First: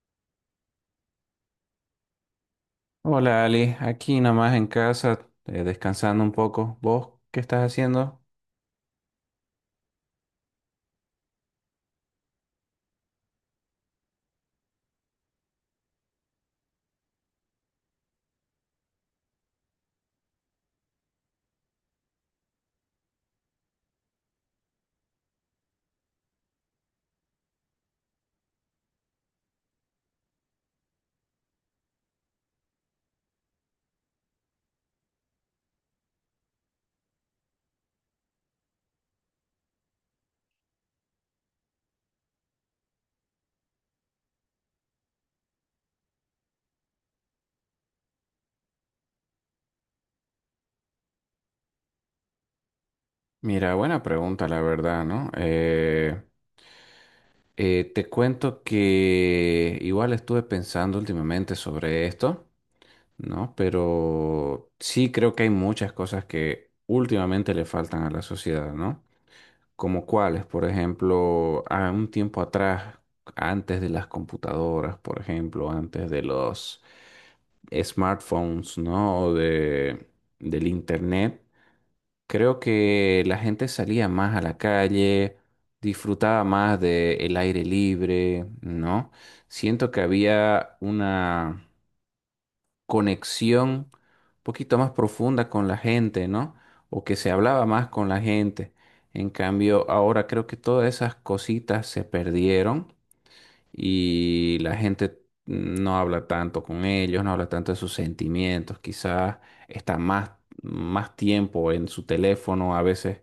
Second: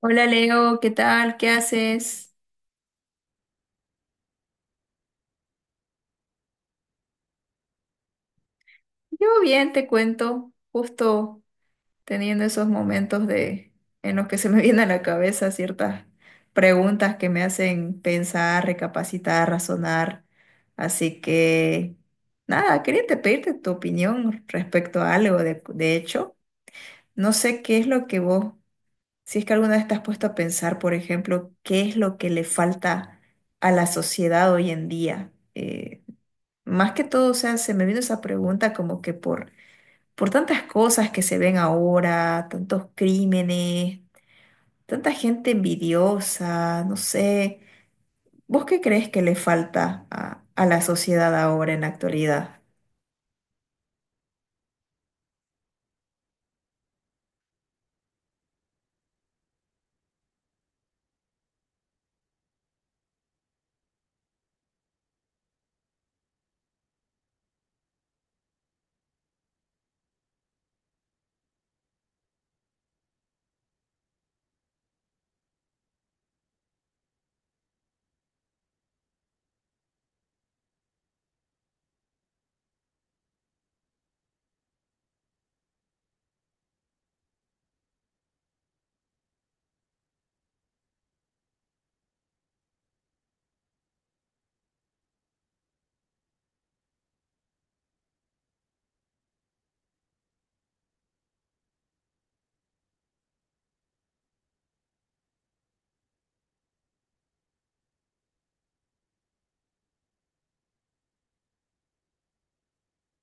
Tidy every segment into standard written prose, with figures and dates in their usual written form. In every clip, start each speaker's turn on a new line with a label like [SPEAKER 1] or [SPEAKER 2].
[SPEAKER 1] Hola Leo, ¿qué tal? ¿Qué haces?
[SPEAKER 2] Hola Ali, aquí nomás en casa, descansando un poco. ¿Vos qué estás haciendo?
[SPEAKER 1] Yo bien, te cuento, justo teniendo esos momentos de en los que se me vienen a la cabeza ciertas preguntas que me hacen pensar, recapacitar, razonar. Así que nada, quería te pedirte tu opinión respecto a algo. De hecho, no sé qué es lo que vos, si es que alguna vez te has puesto a pensar, por ejemplo, qué es lo que le falta a la sociedad hoy en día. Más que todo, o sea, se me vino esa pregunta como que por tantas cosas que se ven ahora, tantos crímenes, tanta gente envidiosa, no sé. ¿Vos qué crees que le falta a la sociedad ahora en la actualidad?
[SPEAKER 2] Mira, buena pregunta, la verdad, ¿no? Te cuento que igual estuve pensando últimamente sobre esto, ¿no? Pero sí creo que hay muchas cosas que últimamente le faltan a la sociedad, ¿no? Como cuáles, por ejemplo, a un tiempo atrás, antes de las computadoras, por ejemplo, antes de los smartphones, ¿no? O de, del internet, creo que la gente salía más a la calle, disfrutaba más del aire libre, ¿no? Siento que había una conexión un poquito más profunda con la gente, ¿no? O que se hablaba más con la gente. En cambio, ahora creo que todas esas cositas se perdieron y la gente no habla tanto con ellos, no habla tanto de sus sentimientos, quizás está más, más tiempo en su teléfono, a veces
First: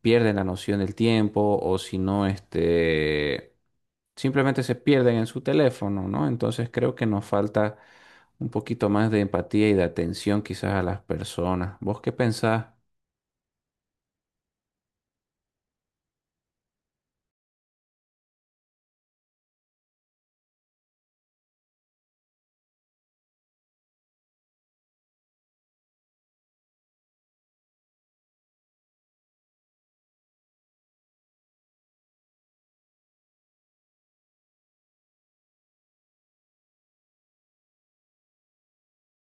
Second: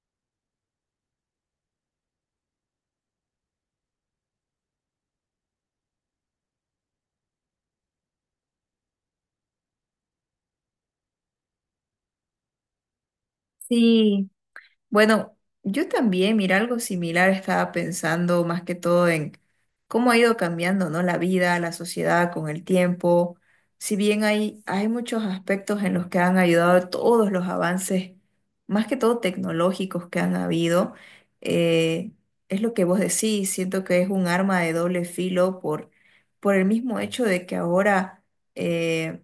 [SPEAKER 2] pierden la noción del tiempo o si no, este simplemente se pierden en su teléfono, ¿no? Entonces creo que nos falta un poquito más de empatía y de atención quizás a las personas. ¿Vos qué pensás?
[SPEAKER 1] Sí. Bueno, yo también, mira, algo similar estaba pensando más que todo en cómo ha ido cambiando, ¿no? La vida, la sociedad con el tiempo. Si bien hay muchos aspectos en los que han ayudado todos los avances, más que todo tecnológicos que han habido, eh, es lo que vos decís, siento que es un arma de doble filo por el mismo hecho de que ahora, eh,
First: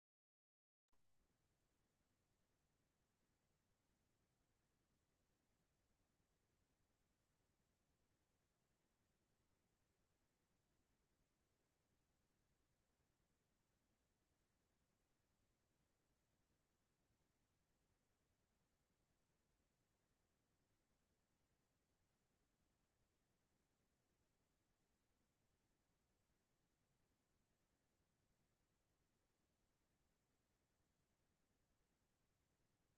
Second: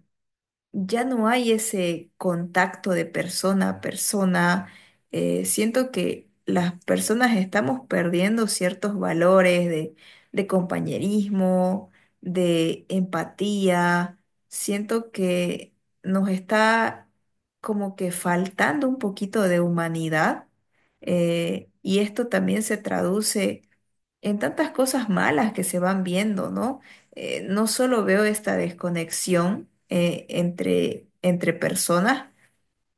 [SPEAKER 1] ya no hay ese contacto de persona a persona. Siento que las personas estamos perdiendo ciertos valores de compañerismo, de empatía. Siento que nos está como que faltando un poquito de humanidad. Y esto también se traduce en tantas cosas malas que se van viendo, ¿no? No solo veo esta desconexión entre, entre personas,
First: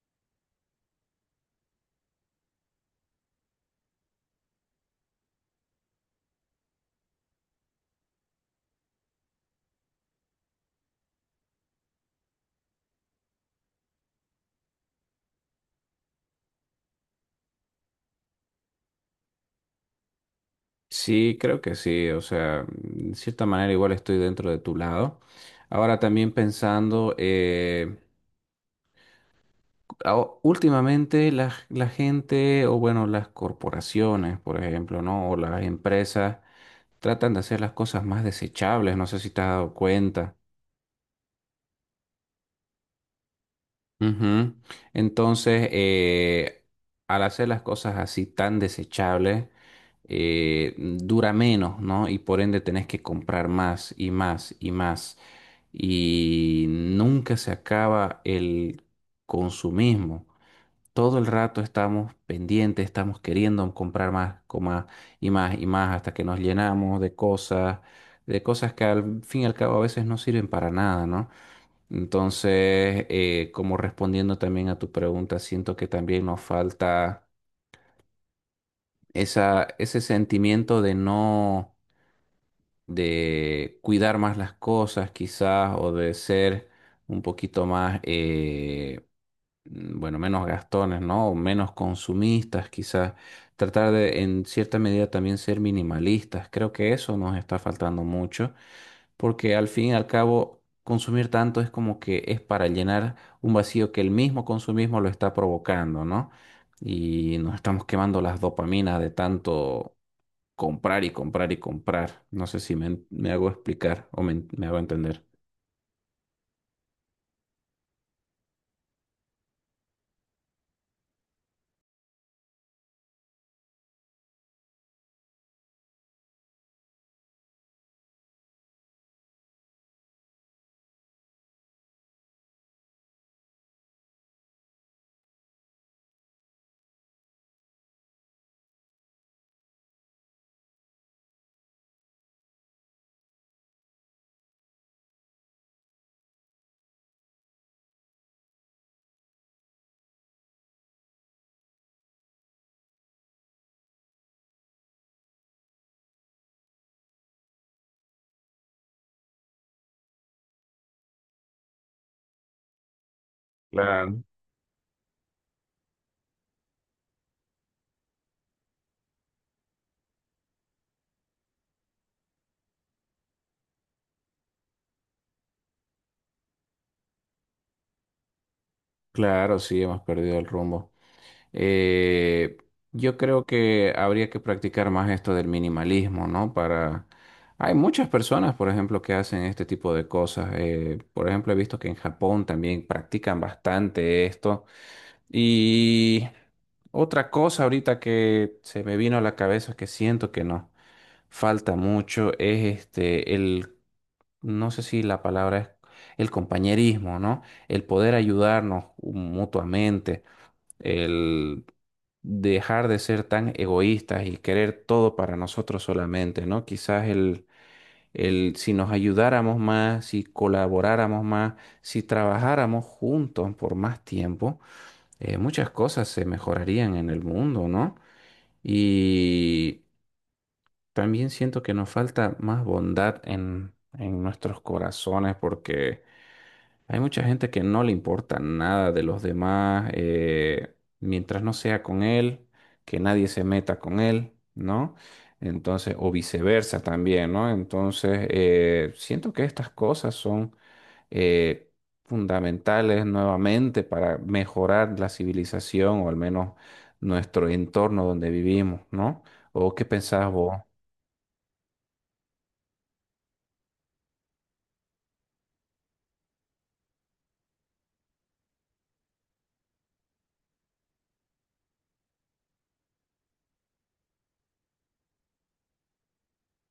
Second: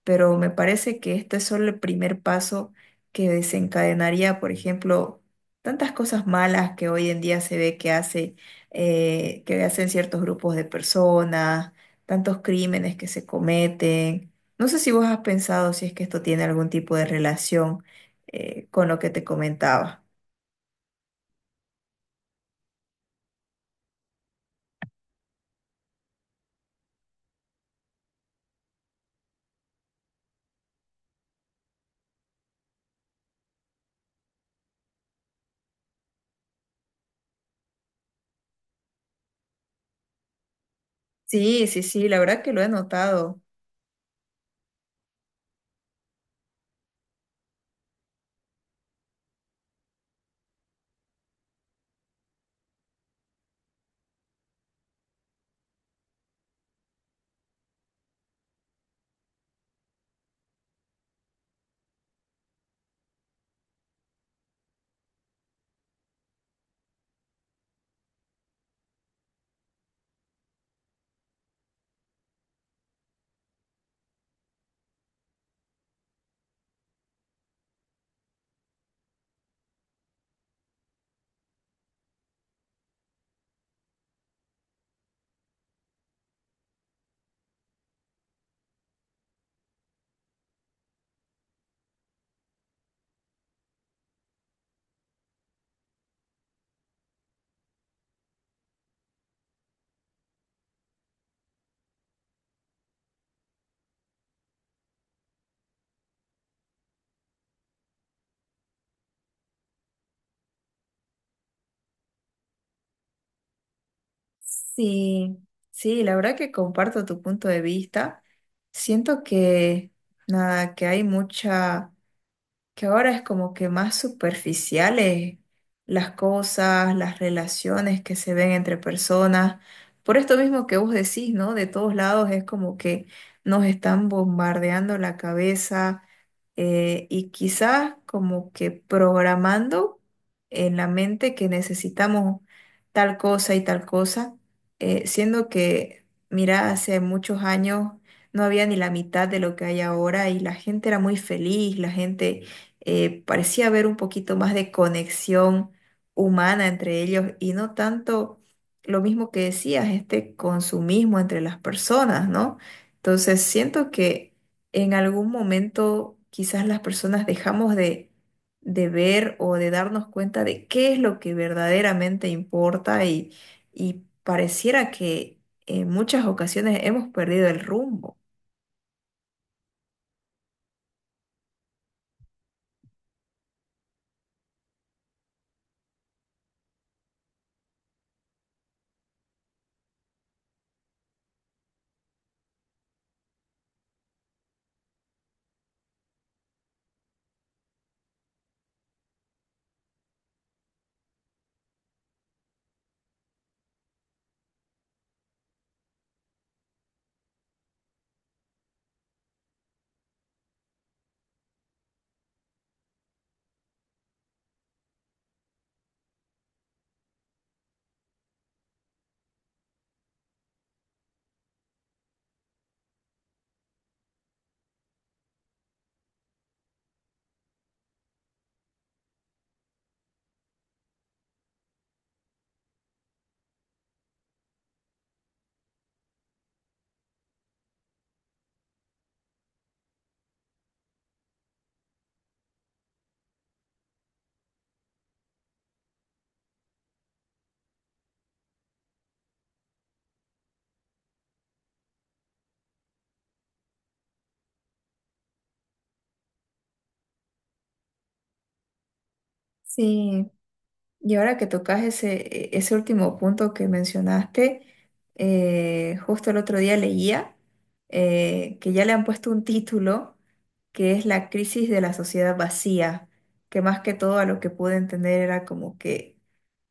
[SPEAKER 1] pero me parece que este es solo el primer paso que desencadenaría, por ejemplo, tantas cosas malas que hoy en día se ve que hace, que hacen ciertos grupos de personas, tantos crímenes que se cometen. No sé si vos has pensado si es que esto tiene algún tipo de relación con lo que te comentaba.
[SPEAKER 2] Sí, creo que sí, o sea, de cierta manera igual estoy dentro de tu lado. Ahora también pensando, últimamente la gente, o bueno, las corporaciones, por ejemplo, ¿no? O las empresas tratan de hacer las cosas más desechables, no sé si te has dado cuenta.
[SPEAKER 1] Sí, sí, sí, la verdad que lo he notado.
[SPEAKER 2] Ujú. Entonces, eh, al hacer las cosas así tan desechables, dura menos, ¿no? Y por ende tenés que comprar más y más y más. Y nunca se acaba el consumismo. Todo el rato estamos pendientes, estamos queriendo comprar más y más y más hasta que nos llenamos de cosas que al fin y al cabo a veces no sirven para nada, ¿no? Como respondiendo también a tu pregunta, siento que también nos falta esa, ese sentimiento de no, de cuidar más las cosas quizás o de ser un poquito más, bueno, menos gastones, ¿no? O menos consumistas, quizás. Tratar de, en cierta medida, también ser minimalistas. Creo que eso nos está faltando mucho, porque al fin y al cabo, consumir tanto es como que es para llenar un vacío que el mismo consumismo lo está provocando, ¿no? Y nos estamos quemando las dopaminas de tanto comprar y comprar y comprar. No sé si me hago explicar o me hago entender.
[SPEAKER 1] Sí, sí, la verdad que comparto tu punto de vista. Siento que nada, que hay mucha, que ahora es como que más superficiales las cosas, las relaciones que se ven entre personas. Por esto mismo que vos decís, ¿no? De todos lados es como que nos están bombardeando la cabeza y quizás como que programando en la mente que necesitamos tal cosa y tal cosa, siendo que, mira, hace muchos años no había ni la mitad de lo que hay ahora y la gente era muy feliz, la gente parecía haber un poquito más de conexión humana entre ellos y no tanto lo mismo que decías, este consumismo entre las personas, ¿no? Entonces siento
[SPEAKER 2] Claro.
[SPEAKER 1] que en algún momento quizás las personas dejamos de ver o de darnos cuenta de qué es lo que verdaderamente importa y pareciera que en muchas ocasiones hemos perdido el rumbo.
[SPEAKER 2] Claro, sí, hemos perdido el rumbo. Eh, yo creo que habría que practicar más esto del minimalismo, ¿no? Para... Hay muchas personas, por ejemplo, que hacen este tipo de cosas. Por ejemplo, he visto que en Japón también practican bastante esto. Y otra cosa ahorita que se me vino a la cabeza que siento que nos falta mucho es este, el, no sé si la palabra es el compañerismo, ¿no? El poder ayudarnos mutuamente el dejar de ser tan egoístas y querer todo para nosotros solamente, ¿no? Quizás el si nos ayudáramos más, si colaboráramos más, si trabajáramos juntos por más tiempo, muchas cosas se mejorarían en el mundo, ¿no? Y también siento que nos falta más bondad en nuestros corazones porque hay mucha gente que no le importa nada de los demás, mientras no sea con él, que nadie se meta con él, ¿no? Entonces, o viceversa también, ¿no? Siento que estas cosas son eh, fundamentales nuevamente para mejorar la civilización o al menos nuestro entorno donde vivimos, ¿no? ¿O qué
[SPEAKER 1] Sí.
[SPEAKER 2] pensás vos?
[SPEAKER 1] Y ahora que tocas ese, ese último punto que mencionaste, justo el otro día leía que ya le han puesto un título que es La crisis de la sociedad vacía, que más que todo a lo que pude entender era como que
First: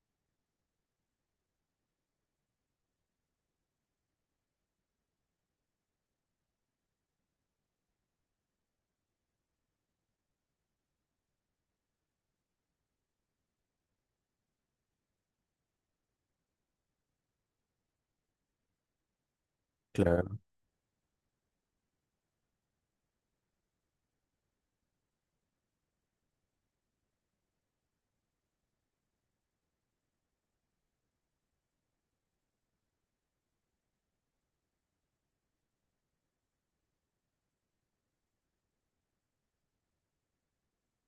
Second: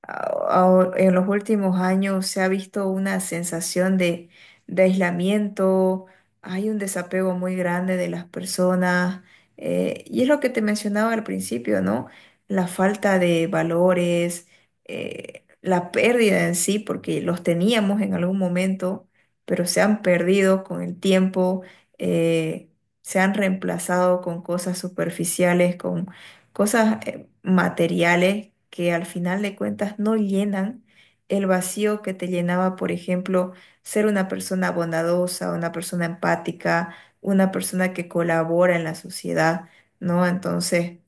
[SPEAKER 1] en los últimos años se ha visto una sensación de aislamiento, hay un desapego muy grande de las personas, y es lo que te mencionaba al principio, ¿no? La falta de valores, la pérdida en sí, porque los teníamos en algún momento, pero se han
[SPEAKER 2] Claro.
[SPEAKER 1] perdido con el tiempo, eh, se han reemplazado con cosas superficiales, con cosas materiales que al final de cuentas no llenan el vacío que te llenaba, por ejemplo, ser una persona bondadosa, una persona empática, una persona que colabora en la sociedad, ¿no? Entonces,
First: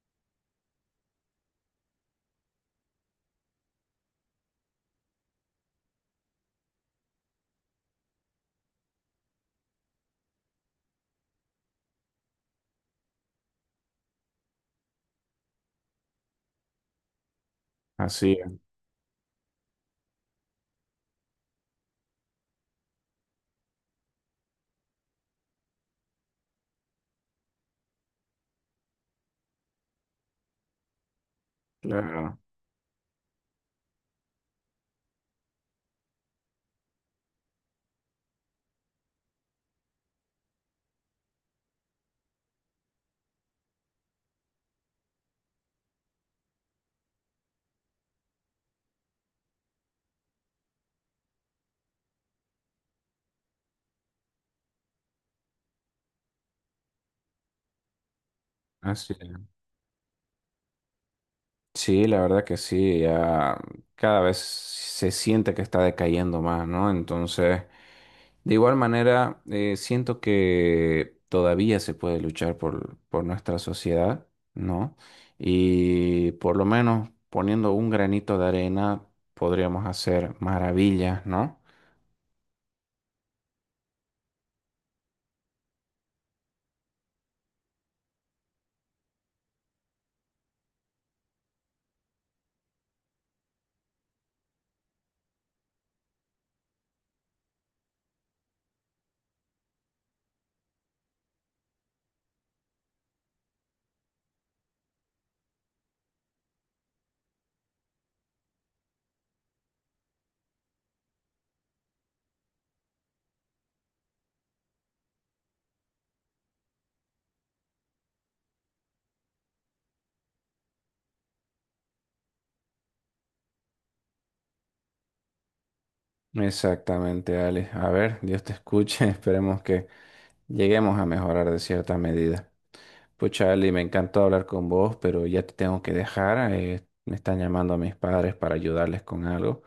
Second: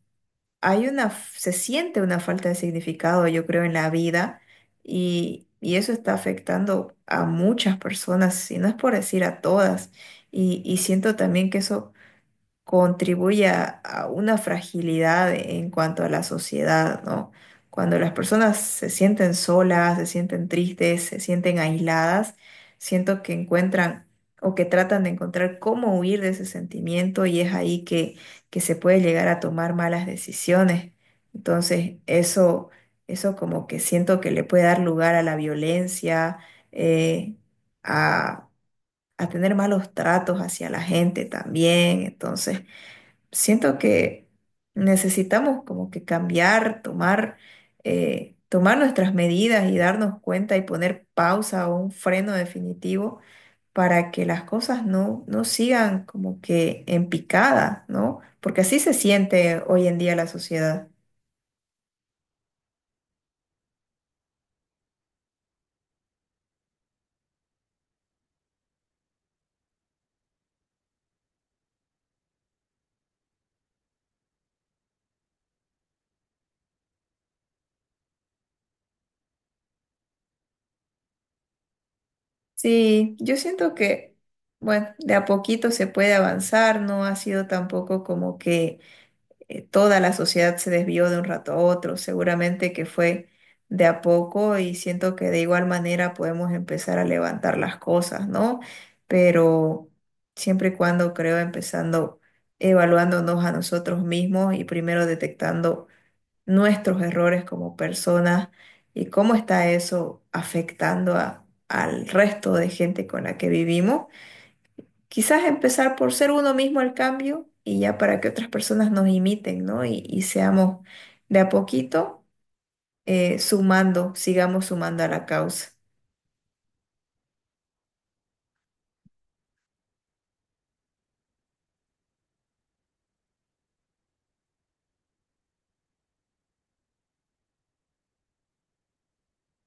[SPEAKER 1] hay una, se siente una falta de significado, yo creo, en la vida y eso está afectando a muchas personas, si no es por decir a todas. Y siento también que eso contribuye a una fragilidad en cuanto a la sociedad, ¿no? Cuando las
[SPEAKER 2] Así es,
[SPEAKER 1] personas se sienten solas, se sienten tristes, se sienten aisladas, siento que encuentran o que tratan de encontrar cómo huir de ese sentimiento y es ahí que se puede llegar a tomar malas decisiones. Entonces,
[SPEAKER 2] claro.
[SPEAKER 1] eso como que siento que le puede dar lugar a la violencia, eh, a, a tener malos tratos hacia la gente también. Entonces, siento que necesitamos como que cambiar, tomar, tomar nuestras medidas y darnos cuenta y poner pausa o un freno definitivo para que las cosas no, no sigan como que en picada, ¿no? Porque así se
[SPEAKER 2] Así es.
[SPEAKER 1] siente hoy en día la sociedad.
[SPEAKER 2] Sí, la verdad que sí, ya cada vez se siente que está decayendo más, ¿no? De igual manera, siento que todavía se puede luchar por nuestra sociedad, ¿no? Y por lo menos poniendo un granito de arena podríamos hacer maravillas, ¿no?
[SPEAKER 1] Sí, yo siento que, bueno, de a poquito se puede avanzar, no ha sido tampoco como que toda la sociedad se desvió de un rato a otro, seguramente que fue de a poco y siento que de igual manera podemos empezar a levantar las cosas, ¿no? Pero siempre y cuando creo empezando evaluándonos a nosotros mismos y primero detectando nuestros errores como personas y cómo está eso afectando al resto de gente con la que vivimos. Quizás empezar por ser uno mismo el cambio y ya para que otras personas nos imiten, ¿no? Y seamos de a poquito sumando, sigamos sumando a la causa.
[SPEAKER 2] Exactamente, Alex. A ver, Dios te escuche, esperemos que lleguemos a mejorar de cierta medida. Pues Charlie, me encantó hablar con vos, pero ya te tengo que dejar. Me están llamando a mis padres para ayudarles con algo.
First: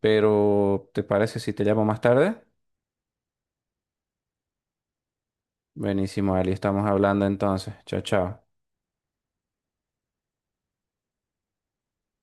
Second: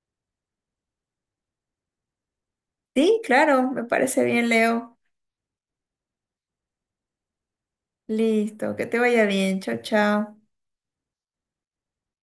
[SPEAKER 2] Pero, ¿te parece si te llamo más tarde?
[SPEAKER 1] Sí, claro, me parece bien, Leo.
[SPEAKER 2] Buenísimo, Ali, estamos hablando entonces. Chao, chao.
[SPEAKER 1] Listo, que te vaya bien. Chao, chao.